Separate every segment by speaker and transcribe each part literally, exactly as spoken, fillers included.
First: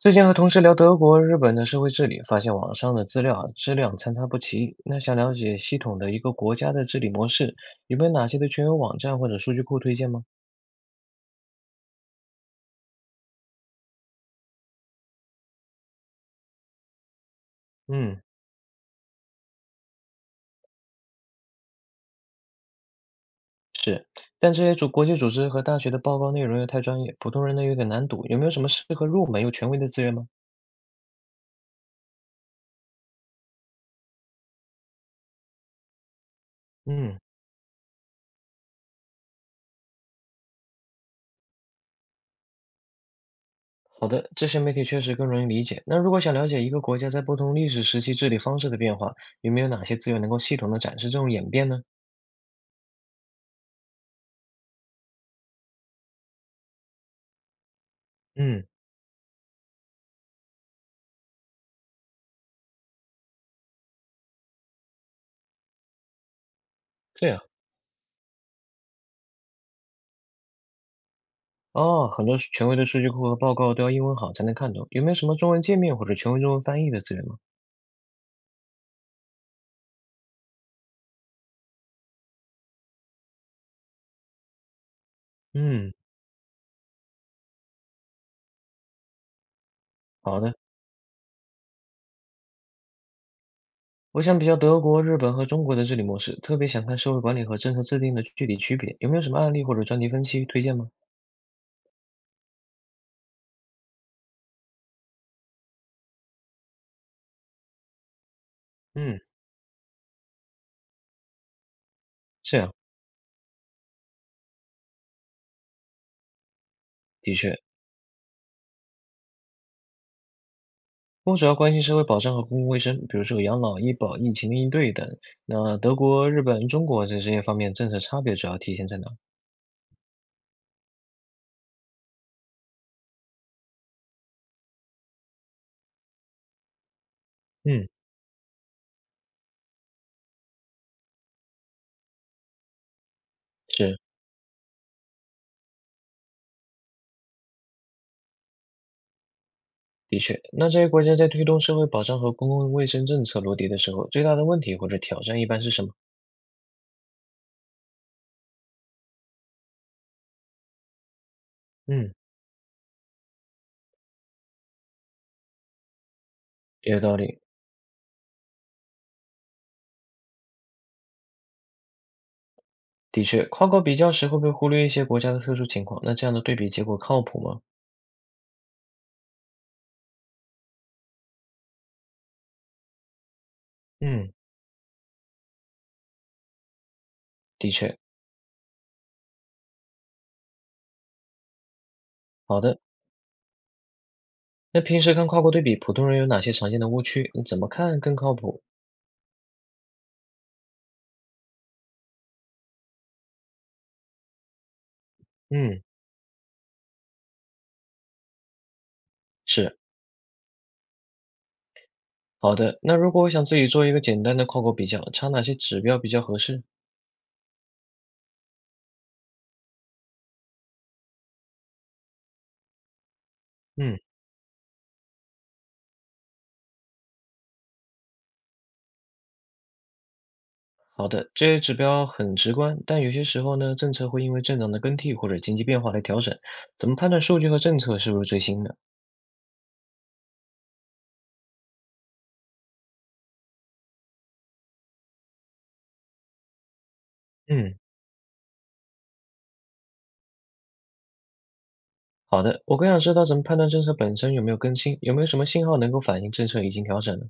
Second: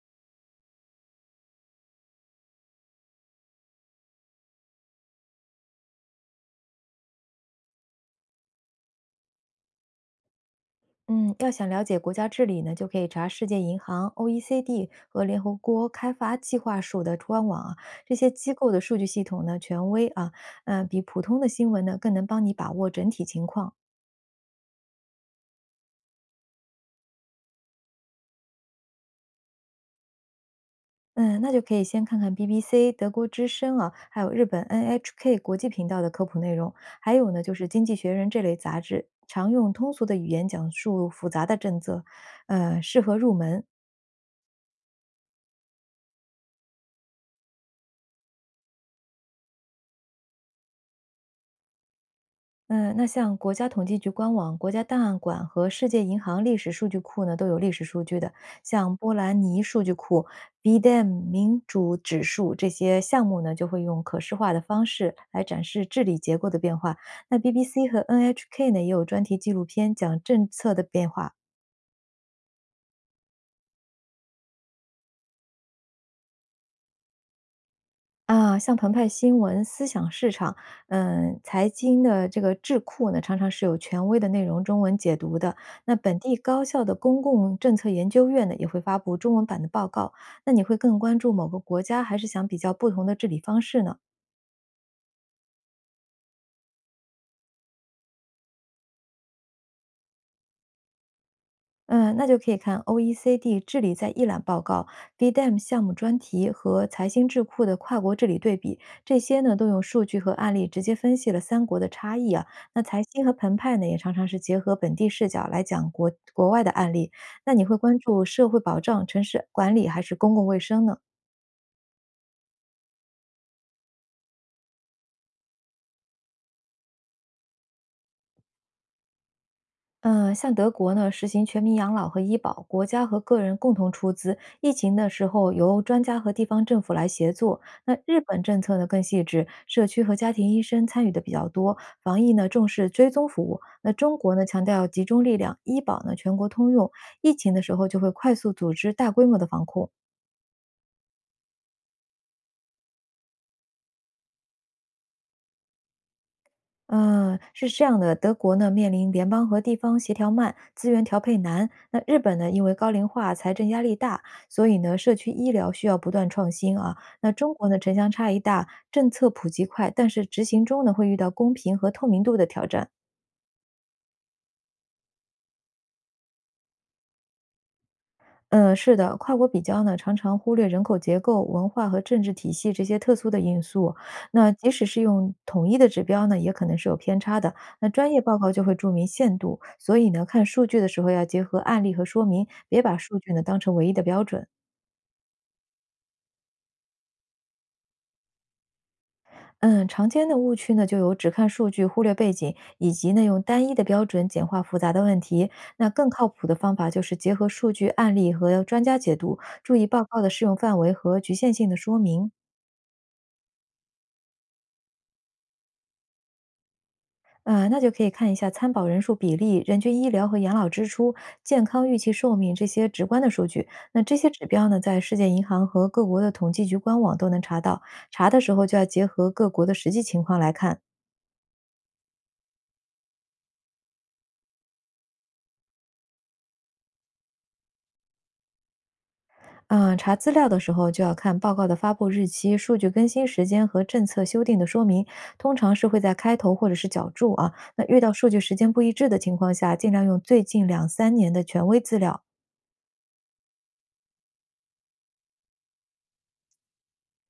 Speaker 1: 最近和同事聊德国、日本的社会治理，发现网上的资料啊质量参差不齐。那想了解系统的一个国家的治理模式，有没有哪些的权威网站或者数据库推荐吗？
Speaker 2: 嗯，要想了解国家治理呢，就可以查世界银行、O E C D 和联合国开发计划署的官网啊，这
Speaker 1: 嗯，
Speaker 2: 些机构的数据系统呢权威啊，嗯、呃比普通的新闻呢更能帮你把握整体情况。
Speaker 1: 是，但这些组国际组织和大学的报告内容又太专业，普通人呢有点难读。有没有什么适合入门又权威的资源吗？
Speaker 2: 嗯，那就可以先看看 B B C、德国之声啊，还有日本 N H K 国际频道的科普内容，还
Speaker 1: 嗯，
Speaker 2: 有呢就是《经济学人》这类杂志，常用通俗的语言讲述复杂的政策，呃，适合入门。
Speaker 1: 好的，这些媒体确实更容易理解。那如果想了解一个国家在不同历史时期治理方式的变化，有没有哪些资源能够系统的展示这种演变呢？
Speaker 2: 嗯，那像国家统计局官网、国家档案馆和世界银行历史数据库呢，都有历史数据的。
Speaker 1: 嗯，
Speaker 2: 像波兰尼数据库、B D M 民主指数这些项目呢，就会用可视化的方式来展示治理结构的变化。
Speaker 1: 这
Speaker 2: 那
Speaker 1: 样。
Speaker 2: B B C 和 N H K 呢，也有专题纪录片讲政策的变化。
Speaker 1: 哦，很多权威的数据库和报告都要英文好才能看懂，有没有什么中文界面或者权威中文翻译的资源吗？
Speaker 2: 啊，像澎湃新闻、思想市场，嗯，财经的这个智库呢，常常是有权威的内容中文解读的。
Speaker 1: 嗯，
Speaker 2: 那本地高校的公共政策研究院呢，也会发布中文版的报告。
Speaker 1: 好
Speaker 2: 那
Speaker 1: 的，
Speaker 2: 你会更关注某个国家，还是想比较不同的治理方式呢？
Speaker 1: 我想比较德国、日本和中国的治理模式，特别想看社会管理和政策制定的具体区别，有没有什么案例或者专题分析推荐吗？
Speaker 2: 嗯，那就可以看 O E C D 治理在一览报告、B D M 项目专题和财新智库的跨国治理对比，这
Speaker 1: 嗯，
Speaker 2: 些呢都用数据和案例直接分析了三国的差异啊。
Speaker 1: 这样，
Speaker 2: 那财新和澎湃呢，也常常是结合本地视角来讲国国外的案例。
Speaker 1: 的
Speaker 2: 那
Speaker 1: 确，
Speaker 2: 你会关注社会保障、城市管理还是公共卫生呢？
Speaker 1: 我主要关心社会保障和公共卫生，比如说养老、医保、疫情的应对等。那德国、日本、中国在这些方面政策差别主要体现在哪？
Speaker 2: 嗯，像德国呢，实行全民养老和医保，国家和个人共同出资。疫情的时候，由专家和地方政府来协作。
Speaker 1: 嗯，
Speaker 2: 那日本政策呢更细致，社区和家庭医生参与的比较多。防疫呢重视追踪服务。那
Speaker 1: 是。
Speaker 2: 中国呢强调集中力量，医保呢全国通用。疫情的时候就会快速组织大规模的防控。
Speaker 1: 的确，那这些国家在推动社会保障和公共卫生政策落地的时候，最大的问题或者挑战一般是什么？
Speaker 2: 嗯，是这样的，德国呢面临联邦和地方协调慢，资源调配难。那
Speaker 1: 嗯，
Speaker 2: 日本呢，因为高龄化，财政压力大，所以呢，社区医疗需要不断创新啊。
Speaker 1: 有道
Speaker 2: 那
Speaker 1: 理，
Speaker 2: 中国呢，城乡差异大，政策普及快，但是执行中呢，会遇到公平和透明度的挑战。
Speaker 1: 的确，跨国比较时会不会忽略一些国家的特殊情况，那这样的对比结果靠谱吗？
Speaker 2: 嗯，是的，跨国比较呢，常常忽略人口结构、文化和政治体系这些特殊的因素。
Speaker 1: 嗯，
Speaker 2: 那即使是用统一的指标呢，也可能是有偏差的。
Speaker 1: 的
Speaker 2: 那
Speaker 1: 确，
Speaker 2: 专业报告就会注明限度，所以呢，看数据的时候要结合案例和说明，
Speaker 1: 好的。
Speaker 2: 别把数据呢当成唯一的标准。
Speaker 1: 那平时看跨国对比，普通人有哪些常见的误区？你怎么看更靠谱？
Speaker 2: 嗯，常见的误区呢，就有只看数据忽略背景，以及呢用单一的标准简化复杂的问题。
Speaker 1: 嗯，
Speaker 2: 那更靠谱的方法就是结合数据案例和专家解读，注
Speaker 1: 是，
Speaker 2: 意报告的适用范围和局限性的说明。
Speaker 1: 好的。那如果我想自己做一个简单的跨国比较，查哪些指标比较合适？
Speaker 2: 啊，那就可以看一下参保人数比例、人均医疗和养老支出、健康预期寿命这些直观的数据。
Speaker 1: 嗯。
Speaker 2: 那这些指标呢，在世界银行和各国的统计局官网都能查到。查的时候就要结合各国的实际情况来看。
Speaker 1: 好的，这些指标很直观，但有些时候呢，政策会因为政党的更替或者经济变化来调整。怎么判断数据和政策是不是最新的？
Speaker 2: 嗯，查资料的时候就要看报告的发布日期、数据更新时间和政策修订的说明，通常是会在开头或者是脚注啊。
Speaker 1: 嗯，
Speaker 2: 那遇到数据时间不一致的情况下，尽量用最近两三年的权威资料。
Speaker 1: 好的，我更想知道怎么判断政策本身有没有更新，有没有什么信号能够反映政策已经调整了？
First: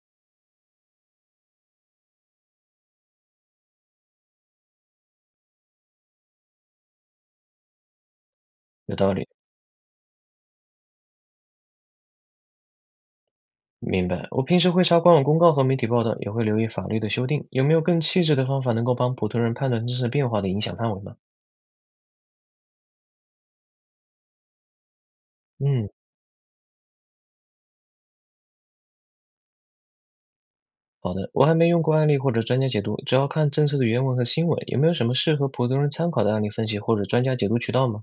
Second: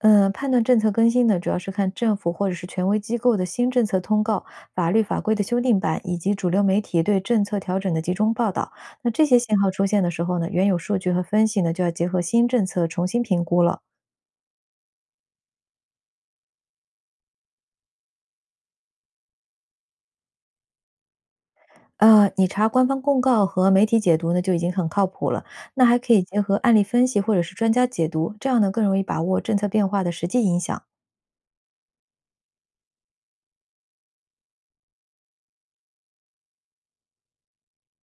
Speaker 2: 嗯，判断政策更新呢，主要是看政府或者是权威机构的新政策通告、法律法规的修订版，以及主流媒体对政策调整的集中报道。
Speaker 1: 有
Speaker 2: 那
Speaker 1: 道
Speaker 2: 这
Speaker 1: 理，
Speaker 2: 些信号出现的时候呢，原有数据和分析呢，就要结合新政策重新评估了。
Speaker 1: 明白。我平时会查官网公告和媒体报道，也会留意法律的修订，有没有更细致的方法能够帮普通人判断政策变化的影响范围吗？
Speaker 2: 呃，你查官方公告和媒体解读呢，就已经很靠谱了。那
Speaker 1: 嗯，
Speaker 2: 还可以结合案例分析或者是专家解读，这样呢更容易把握政策变化的实际影响。
Speaker 1: 好的，我还没用过案例或者专家解读，主要看政策的原文和新闻，有没有什么适合普通人参考的案例分析或者专家解读渠道吗？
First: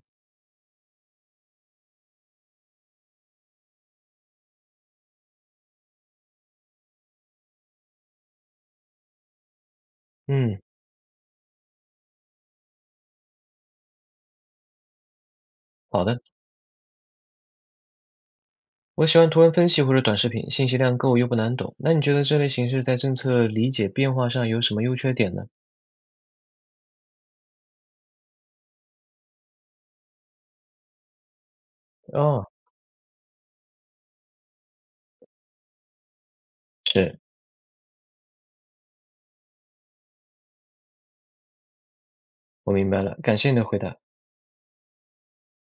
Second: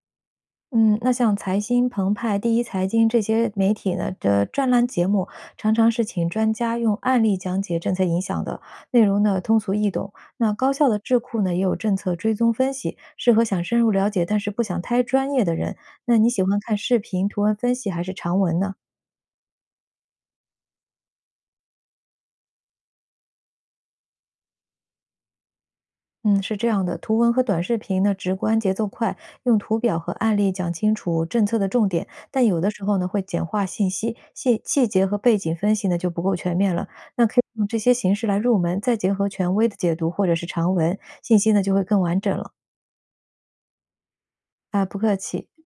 Speaker 2: 嗯，那像财新、澎湃、第一财经这些媒体呢的专栏节目，常常是请专家用案例讲解政策影响的内容呢，通俗易懂。那
Speaker 1: 嗯，
Speaker 2: 高校的智库呢，也有政策追踪分析，适合想深入了解但是不想太专业的人。
Speaker 1: 好
Speaker 2: 那
Speaker 1: 的。
Speaker 2: 你喜欢看视频、图文分析还是长文呢？
Speaker 1: 我喜欢图文分析或者短视频，信息量够又不难懂。那你觉得这类形式在政策理解变化上有什么优缺点呢？
Speaker 2: 嗯，是这样的，图文和短视频呢，直观节奏快，用图表和案例讲清楚政策的重点，但
Speaker 1: 哦，
Speaker 2: 有的时候呢，会简化信息，细细节和背景分析呢就不够全面了。
Speaker 1: 是，
Speaker 2: 那可以用这些形式来入门，再结合权威的解读或者是长文，信息呢就会更完整了。
Speaker 1: 我明白了，感谢你的回答。
Speaker 2: 啊，不客气。